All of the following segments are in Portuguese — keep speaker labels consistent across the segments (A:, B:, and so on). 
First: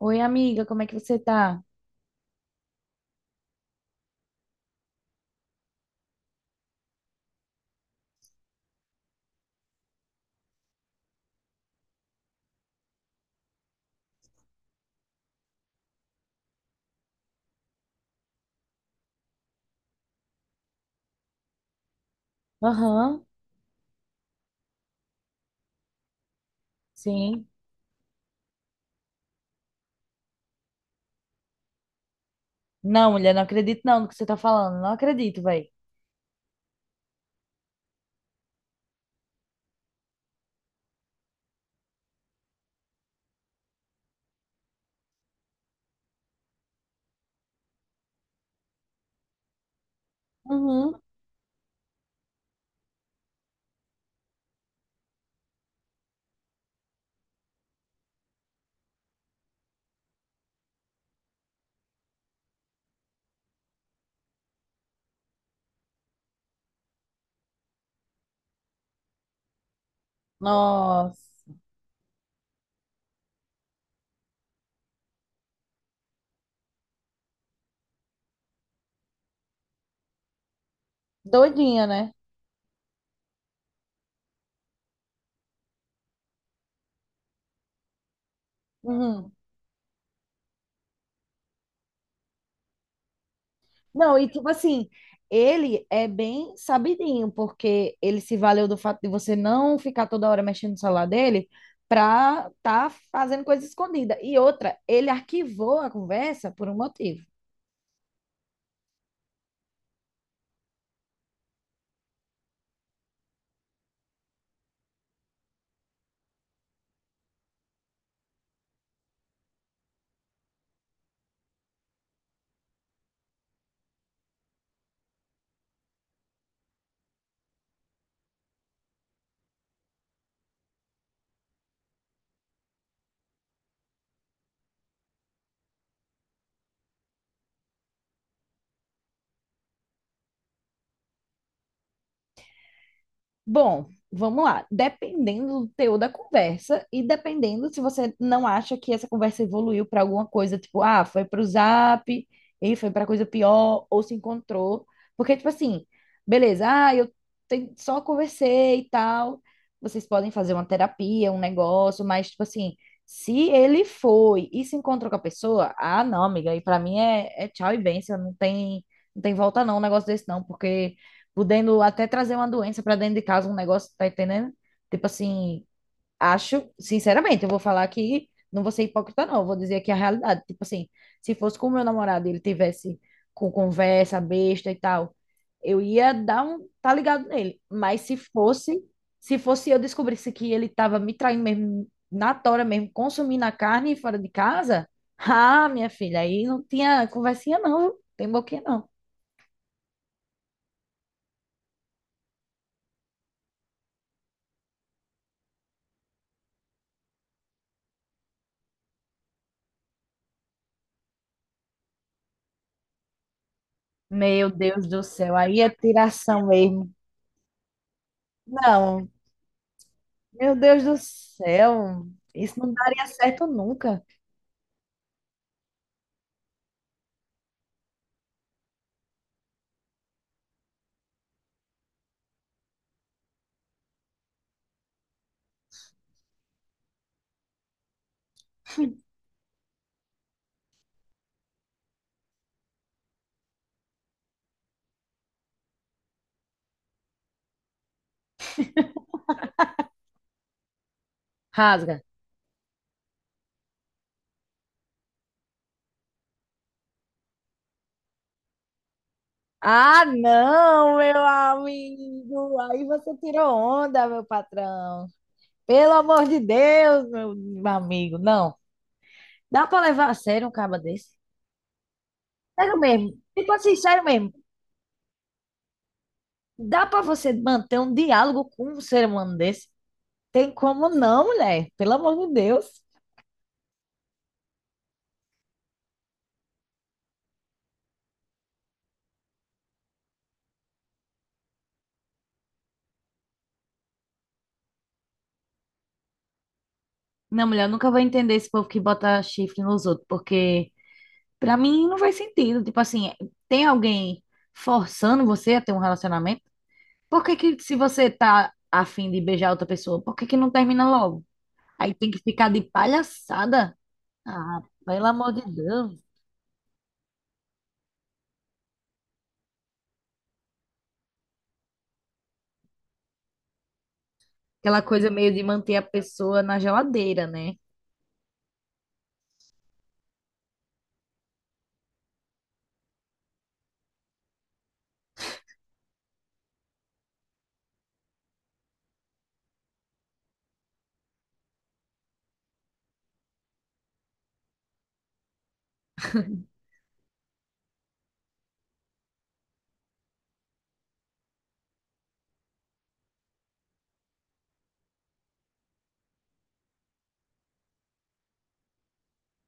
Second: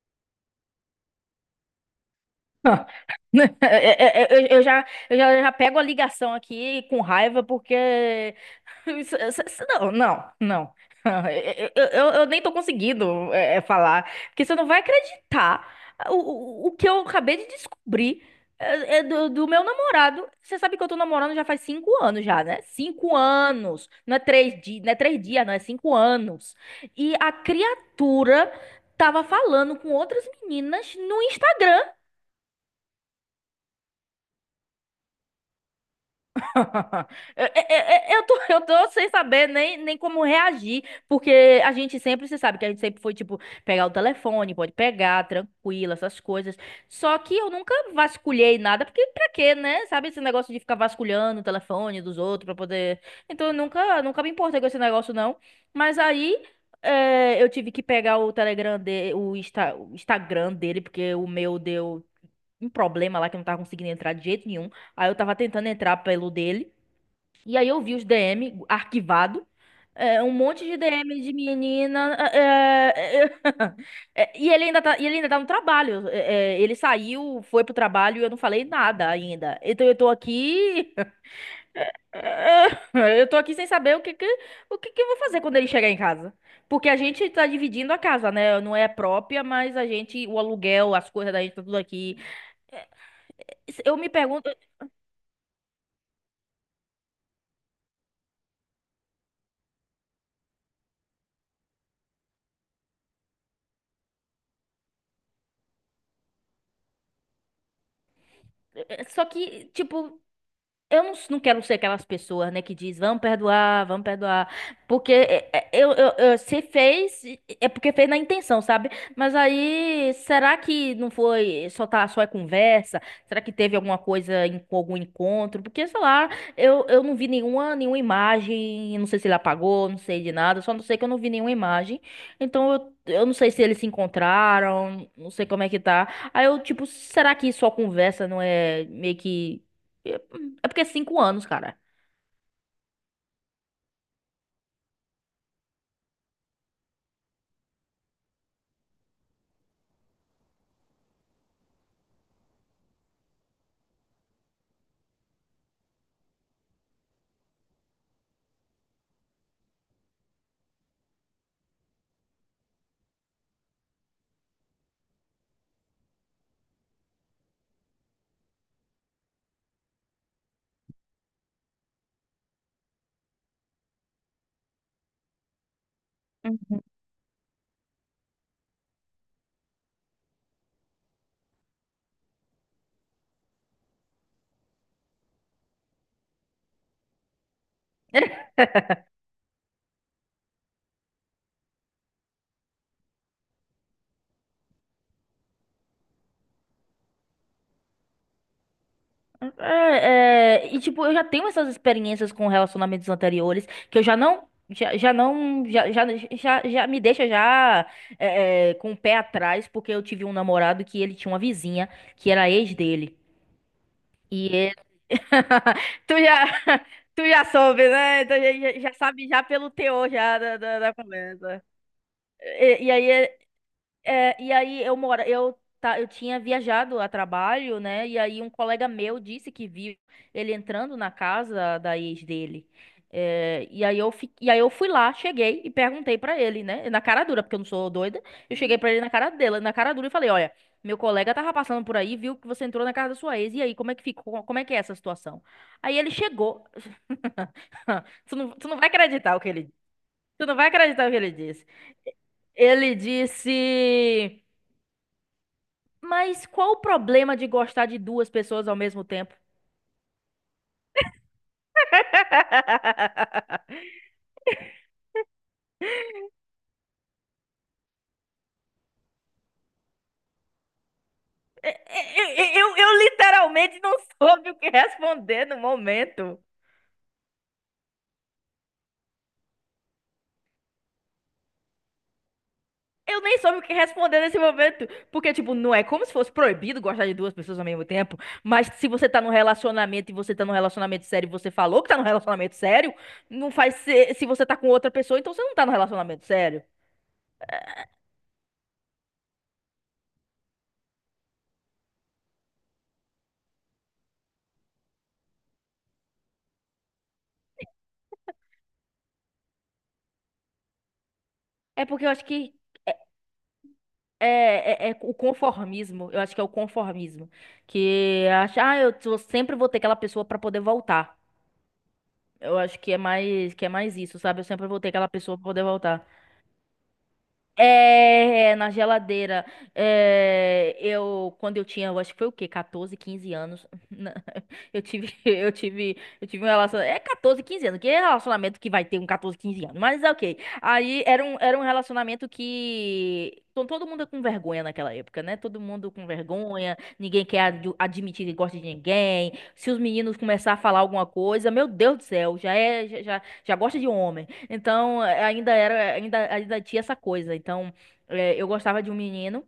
A: Oi, amiga, como é que você tá?
B: Eu já pego a ligação aqui com raiva porque. Não, não, não. Eu nem tô conseguindo falar, porque você não vai acreditar o que eu acabei de descobrir do meu namorado. Você sabe que eu tô namorando já faz 5 anos já, né? Cinco
A: Aham,
B: anos. Não é 3 dias, não é três dias, não, é 5 anos. E a
A: sim.
B: criatura tava falando com outras meninas no Instagram.
A: Não, mulher, não acredito não no que você tá falando. Não acredito, velho.
B: É- eu tô sem saber nem como reagir, porque a gente sempre, você sabe que a gente sempre foi, tipo, pegar o telefone, pode pegar, tranquilo, essas coisas. Só que eu nunca vasculhei nada, porque pra quê, né? Sabe esse negócio de ficar
A: Uhum.
B: vasculhando o telefone dos outros pra poder. Então eu nunca, nunca me importei com esse negócio, não. Mas aí. Eu tive que pegar o Telegram dele, o Instagram dele, porque o meu deu um problema lá que eu não tava conseguindo entrar de jeito nenhum. Aí eu tava tentando entrar pelo dele. E aí eu vi os DM arquivado, um monte de
A: Nossa.
B: DM de menina. E ele ainda tá no trabalho. Ele saiu, foi pro trabalho e eu não falei nada ainda. Então eu tô aqui.
A: Doidinha, né?
B: Eu tô aqui sem saber o que que eu vou fazer quando ele chegar em casa. Porque a gente tá dividindo a casa, né? Não é
A: Uhum.
B: própria, mas a gente, o aluguel, as coisas da gente, tá tudo aqui. Eu me
A: Não, e tipo
B: pergunto.
A: assim, ele é bem sabidinho, porque ele se valeu do fato de você não ficar toda hora mexendo no celular dele pra tá fazendo coisa escondida. E outra, ele arquivou a conversa por um motivo.
B: Só que, tipo, eu não quero ser aquelas pessoas, né, que diz, vamos perdoar, porque se fez, é porque fez na intenção, sabe? Mas aí, será que não foi só é conversa? Será que teve alguma coisa, algum encontro? Porque, sei lá, eu não vi nenhuma imagem, eu não sei se ele apagou, não sei de nada, só não sei que eu não vi nenhuma imagem, então eu não sei se eles se encontraram, não sei como é que tá. Aí eu, tipo, será que só conversa não é meio que... É porque é 5 anos, cara.
A: Bom, vamos lá. Dependendo do teor da conversa e dependendo se você não acha que essa conversa evoluiu para alguma coisa, tipo, ah, foi para o Zap, e foi para coisa pior, ou se encontrou. Porque, tipo assim, beleza, ah, eu só conversei e tal. Vocês podem fazer uma terapia, um negócio, mas, tipo assim, se ele foi e se encontrou com a pessoa, ah, não, amiga, e para mim é, é tchau e bênção, não tem, não tem volta não, um negócio desse não, porque podendo até trazer uma doença para dentro de casa, um negócio, tá entendendo? Tipo assim, acho,
B: Uhum.
A: sinceramente, eu vou falar que não vou ser hipócrita, não, eu vou dizer aqui a realidade. Tipo assim, se fosse com o meu namorado e ele tivesse com conversa besta e tal, eu ia dar um, tá ligado nele. Mas se fosse, se fosse eu descobrisse que ele tava me traindo mesmo, na tora mesmo, consumindo a carne fora de casa, ah, minha filha, aí não tinha conversinha, não, viu? Tem boquinha, não.
B: E tipo, eu já tenho essas experiências com relacionamentos anteriores que eu já não. Já, já não. Já, já, já, já me deixa já com o pé atrás, porque eu tive um namorado que ele tinha uma vizinha que era ex dele. E
A: Meu
B: ele.
A: Deus do céu, aí é
B: Tu
A: tiração
B: já.
A: mesmo.
B: Tu já soube, né? Então, já
A: Não,
B: sabe já pelo teor já
A: meu
B: da, da,
A: Deus
B: da
A: do
B: conversa.
A: céu, isso não
B: E, e
A: daria
B: aí
A: certo nunca.
B: e aí eu mora, eu tá, eu tinha viajado a trabalho, né? E aí um colega meu disse que viu ele entrando na casa da ex dele. E aí eu fui lá, cheguei e perguntei pra ele, né? Na cara dura, porque eu não sou doida. Eu cheguei pra ele na cara dela, na cara dura e falei: olha, meu colega tava passando por aí, viu que você entrou na casa da sua ex. E aí, como é que ficou? Como é que é essa situação? Aí ele chegou. Tu não vai acreditar o que ele, tu não vai acreditar o que ele disse.
A: Rasga.
B: Ele disse: mas qual o problema de gostar de duas pessoas ao mesmo tempo?
A: Ah, não, meu amigo, aí você tirou onda, meu patrão. Pelo amor de Deus, meu amigo, não. Dá pra levar a sério um caba desse?
B: É, é, é, Eu,
A: Sério
B: eu
A: mesmo, tipo assim,
B: literalmente não
A: sério mesmo.
B: soube o que responder no momento.
A: Dá pra você manter um diálogo com um ser humano desse? Tem como não, mulher, pelo amor de Deus.
B: Eu nem soube o que responder nesse momento. Porque, tipo, não é como se fosse proibido gostar de duas pessoas ao mesmo tempo. Mas se você tá num relacionamento e você tá num relacionamento sério e você falou que tá num relacionamento sério, não faz se você tá com outra pessoa, então você não tá num relacionamento sério.
A: Não, mulher, eu nunca vou entender esse povo que bota chifre nos outros, porque pra mim não faz sentido. Tipo assim, tem alguém forçando você a ter um relacionamento? Por que que se você tá afim de beijar outra pessoa, por que que não termina logo?
B: É
A: Aí
B: porque eu
A: tem que
B: acho
A: ficar
B: que
A: de palhaçada? Ah,
B: é
A: pelo
B: o
A: amor de Deus.
B: conformismo, eu acho que é o conformismo, que acha, ah, sempre vou ter aquela pessoa pra poder voltar. Eu acho que é mais isso, sabe? Eu sempre vou
A: Aquela
B: ter aquela
A: coisa meio
B: pessoa
A: de
B: pra poder
A: manter a
B: voltar.
A: pessoa na geladeira, né?
B: É, na geladeira. Quando eu tinha, eu acho que foi o quê? 14, 15 anos. Não, eu tive um relacionamento. É 14, 15 anos. Que é relacionamento que vai ter um 14, 15 anos? Mas é ok. Aí era um relacionamento que. Todo mundo com vergonha naquela época, né? Todo mundo com vergonha, ninguém quer admitir que gosta de ninguém. Se os meninos começar a falar alguma coisa, meu Deus do céu, já é, já, já já gosta de homem. Então, ainda era, ainda tinha essa coisa. Então, eu gostava de um menino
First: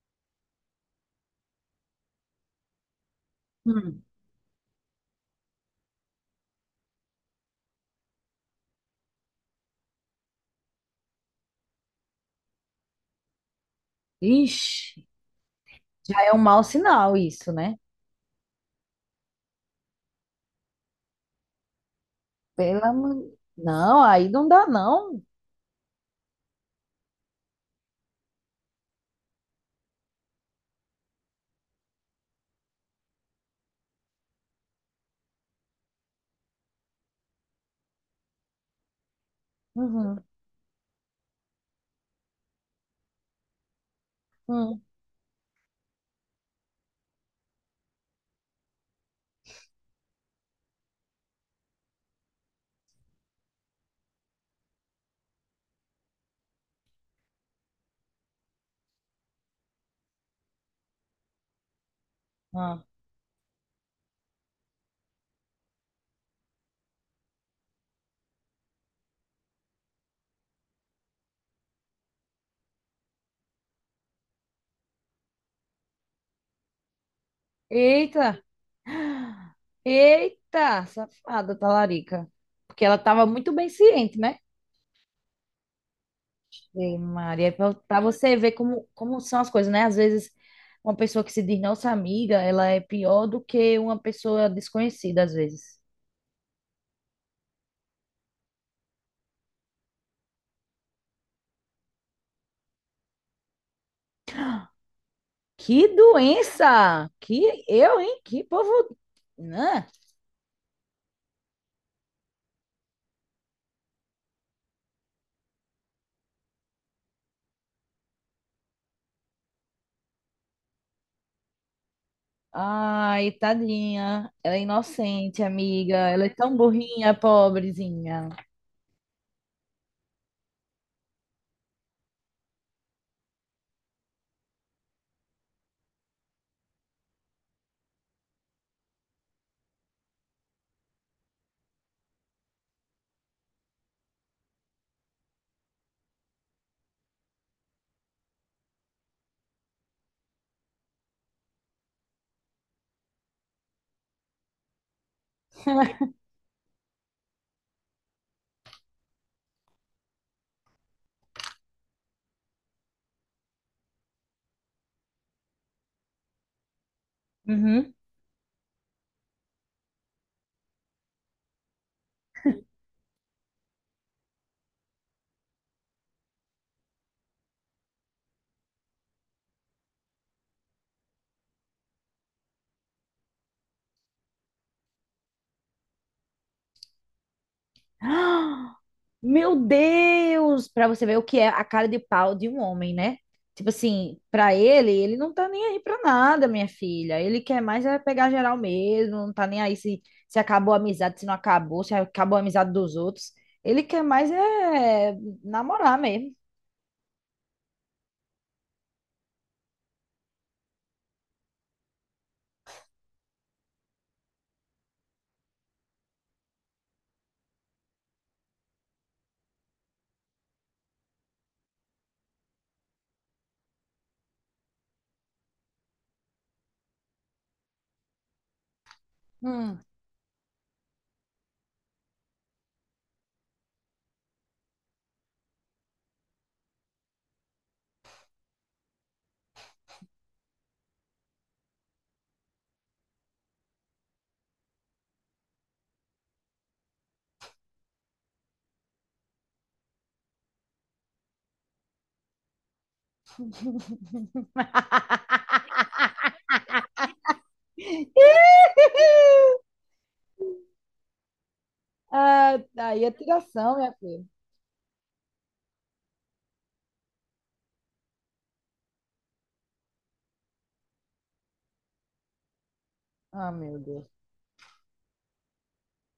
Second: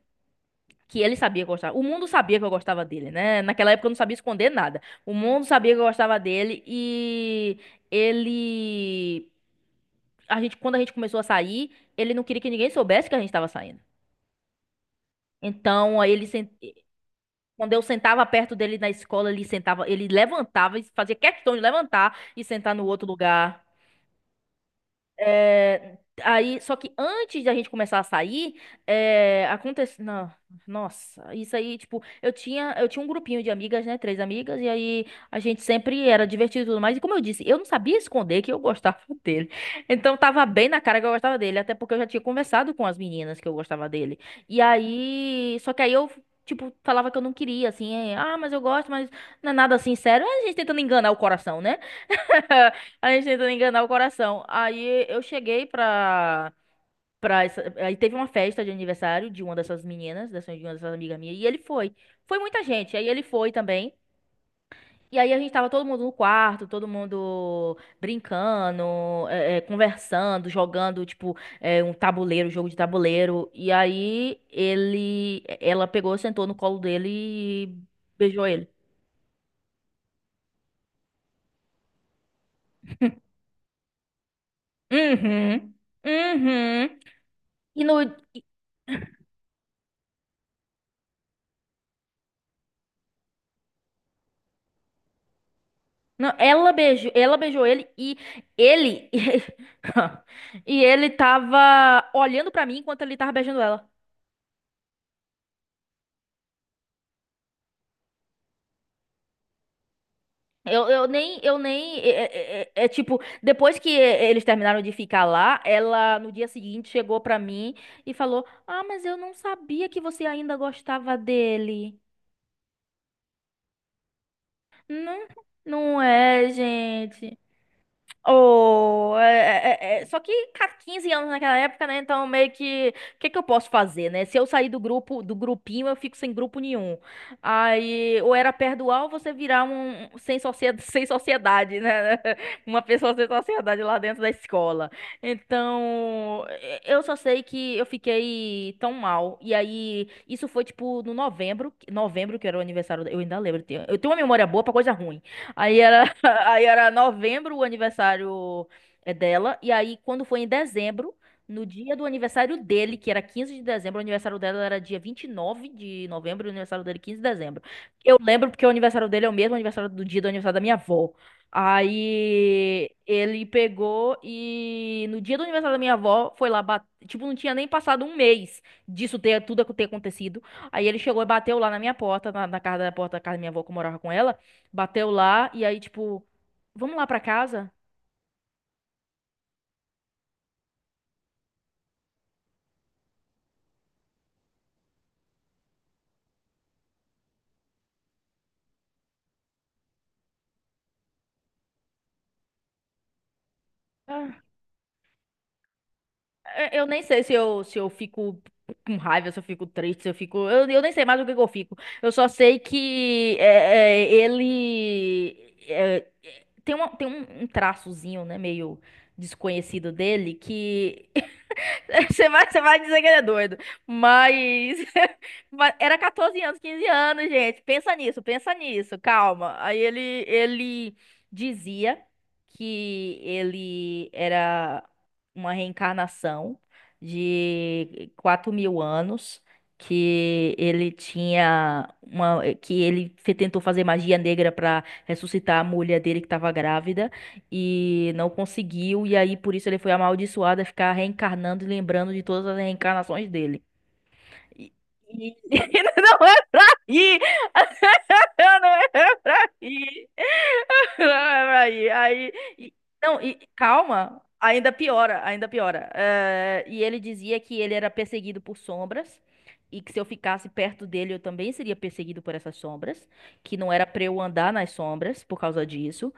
B: que ele sabia que eu gostava. O mundo sabia que eu gostava dele, né? Naquela época eu não
A: Hum.
B: sabia esconder nada. O mundo sabia que eu gostava dele. E ele, quando a gente começou a sair, ele não queria que ninguém soubesse que a gente estava saindo.
A: Ixi,
B: Então,
A: já é um mau sinal isso,
B: quando
A: né?
B: eu sentava perto dele na escola, ele sentava, ele levantava e fazia questão de levantar e sentar
A: Pelo
B: no outro
A: amor...
B: lugar.
A: Não, aí não dá, não.
B: É, só que antes da gente começar a sair, aconteceu. Não, nossa, isso aí, tipo, eu tinha um grupinho de amigas, né? Três amigas, e aí a gente sempre era divertido e tudo mais. E como eu disse, eu não sabia esconder que eu gostava dele. Então
A: Uhum.
B: tava bem na cara que eu gostava dele, até porque eu já tinha conversado com as meninas que eu gostava dele. E
A: Uhum.
B: aí, só que aí eu. Tipo, falava que eu não queria, assim, ah, mas eu gosto, mas não é nada assim sério. É a gente tentando enganar o coração, né? A gente tentando enganar o coração. Aí eu cheguei pra, pra essa- Aí teve uma festa de aniversário de uma dessas meninas, dessa, de uma dessas amigas minhas, e ele foi. Foi muita
A: Ah.
B: gente, aí ele foi também. E aí a gente tava todo mundo no quarto, todo mundo brincando, conversando, jogando, tipo, um tabuleiro, jogo de tabuleiro. E aí ele... Ela pegou, sentou no colo dele e
A: Eita!
B: beijou ele.
A: Eita, safada, talarica. Porque ela estava muito bem ciente, né?
B: Uhum.
A: Ei,
B: Uhum.
A: Maria,
B: E
A: para
B: no,
A: você ver como, como são as coisas, né? Às vezes, uma pessoa que se diz nossa amiga, ela é pior do que uma pessoa desconhecida, às vezes.
B: Não, ela beijou ele e ele e ele tava olhando pra mim enquanto ele tava beijando ela.
A: Que doença! Que eu, hein? Que povo. Né?
B: Eu nem, tipo, depois que eles terminaram de ficar lá, ela no dia seguinte chegou pra mim e falou: "Ah, mas eu não sabia que você ainda gostava dele".
A: Ai, tadinha. Ela é
B: Não,
A: inocente, amiga.
B: não
A: Ela é
B: é,
A: tão burrinha,
B: gente.
A: pobrezinha.
B: Oh, só que cara, 15 anos naquela época, né? Então meio que, o que que eu posso fazer, né? Se eu sair do grupo, do grupinho, eu fico sem grupo nenhum. Aí, ou era perdoar ou você virar um sem sociedade, sem sociedade, né? Uma pessoa sem sociedade lá dentro da escola. Então, eu só sei que eu fiquei tão mal. E aí, isso foi tipo no novembro, que era o aniversário, eu ainda lembro, eu tenho uma memória boa pra coisa ruim. Aí era, aí era novembro o aniversário dela. E aí, quando foi em dezembro, no dia do aniversário dele, que era 15 de dezembro, o aniversário dela era dia 29 de novembro, e o aniversário dele 15 de dezembro.
A: Uhum.
B: Eu lembro porque o aniversário dele é o mesmo aniversário do dia do aniversário da minha avó. Aí ele pegou e no dia do aniversário da minha avó foi lá, tipo, não tinha nem passado um mês disso ter tudo ter acontecido. Aí ele chegou e bateu lá na minha porta, na casa da porta da casa da minha avó que eu morava com ela. Bateu lá e aí, tipo, vamos lá pra casa?
A: Meu Deus! Pra você ver o que é a cara de pau de um homem, né? Tipo assim, pra ele, ele não tá nem aí pra nada, minha filha. Ele quer mais é pegar geral mesmo, não tá nem aí se acabou a amizade, se não acabou, se acabou a amizade dos outros. Ele quer mais
B: Ah,
A: é namorar mesmo.
B: Eu nem sei se eu fico com raiva, se eu fico triste, se eu fico. Eu nem sei mais o que que eu fico. Eu só sei que ele. Tem um traçozinho, né, meio desconhecido dele, que Você vai dizer que ele é doido. Mas, mas era 14 anos, 15 anos, gente. Pensa nisso, calma. Aí
A: Hum.
B: ele, ele dizia que ele era uma reencarnação de 4.000 anos, que ele tinha uma, que ele fe- tentou fazer magia negra para ressuscitar a mulher dele que estava grávida e não conseguiu, e aí por isso ele foi amaldiçoado a ficar reencarnando e lembrando de todas as reencarnações dele. E, e- não é pra rir! Eu Não é pra rir! Não é pra rir!
A: Ah, aí é
B: Não, e
A: tiração, minha
B: calma,
A: filha.
B: ainda piora, ainda piora. E ele dizia que ele era perseguido por sombras. E que se eu ficasse perto dele, eu também seria perseguido por essas sombras.
A: Ah,
B: Que não
A: meu
B: era pra
A: Deus.
B: eu andar nas sombras por causa disso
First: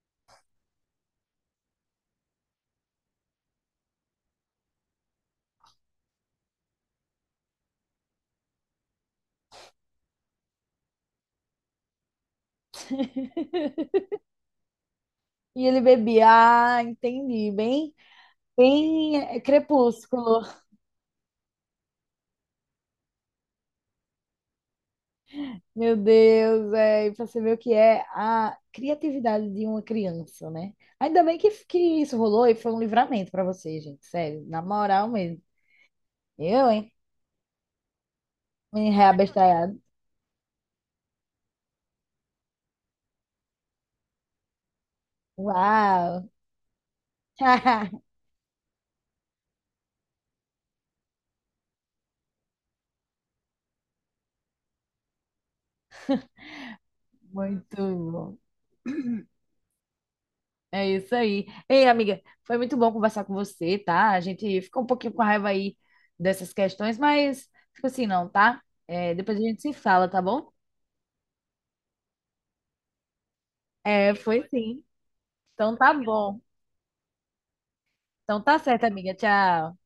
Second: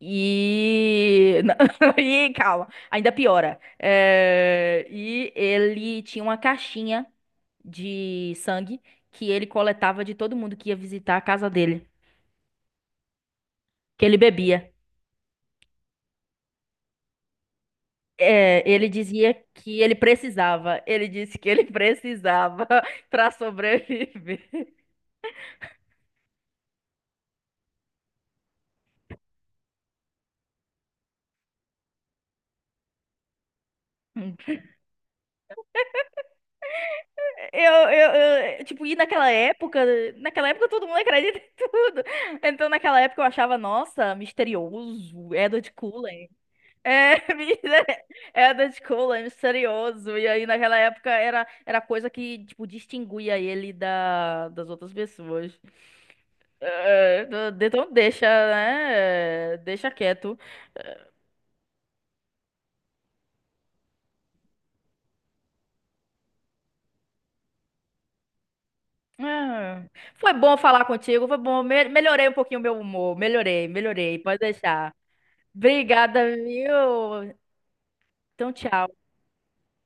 B: e. E calma, ainda piora. E ele tinha uma caixinha de sangue que ele coletava de todo mundo que ia visitar a casa dele, que ele bebia.
A: E ele bebia, ah, entendi, bem,
B: Ele
A: bem
B: dizia
A: é,
B: que ele
A: crepúsculo.
B: precisava. Ele disse que ele precisava para sobreviver.
A: Meu Deus, é, e pra você ver o que é a criatividade de uma criança, né? Ainda bem que isso rolou e foi um livramento pra você, gente, sério, na moral mesmo. Eu, hein?
B: Tipo,
A: Me
B: e
A: reabestalhado.
B: naquela época todo mundo acredita em tudo. Então, naquela época eu achava, nossa, misterioso, Edward
A: Uau!
B: Cullen. É, menina, é da escola, é misterioso. E aí, naquela época, era coisa que, tipo, distinguia ele das outras pessoas.
A: Muito
B: Então, deixa,
A: bom.
B: né? Deixa quieto.
A: É isso aí. Ei, amiga, foi muito bom conversar com você, tá? A gente ficou um pouquinho com raiva aí dessas questões, mas fica assim, não, tá? É, depois a gente se
B: Ah,
A: fala, tá
B: foi
A: bom?
B: bom falar contigo, foi bom. Melhorei um pouquinho o meu humor. Melhorei,
A: É,
B: melhorei. Pode
A: foi sim.
B: deixar.
A: Então tá
B: Obrigada,
A: bom.
B: viu?
A: Então
B: Então,
A: tá certo,
B: tchau.
A: amiga. Tchau.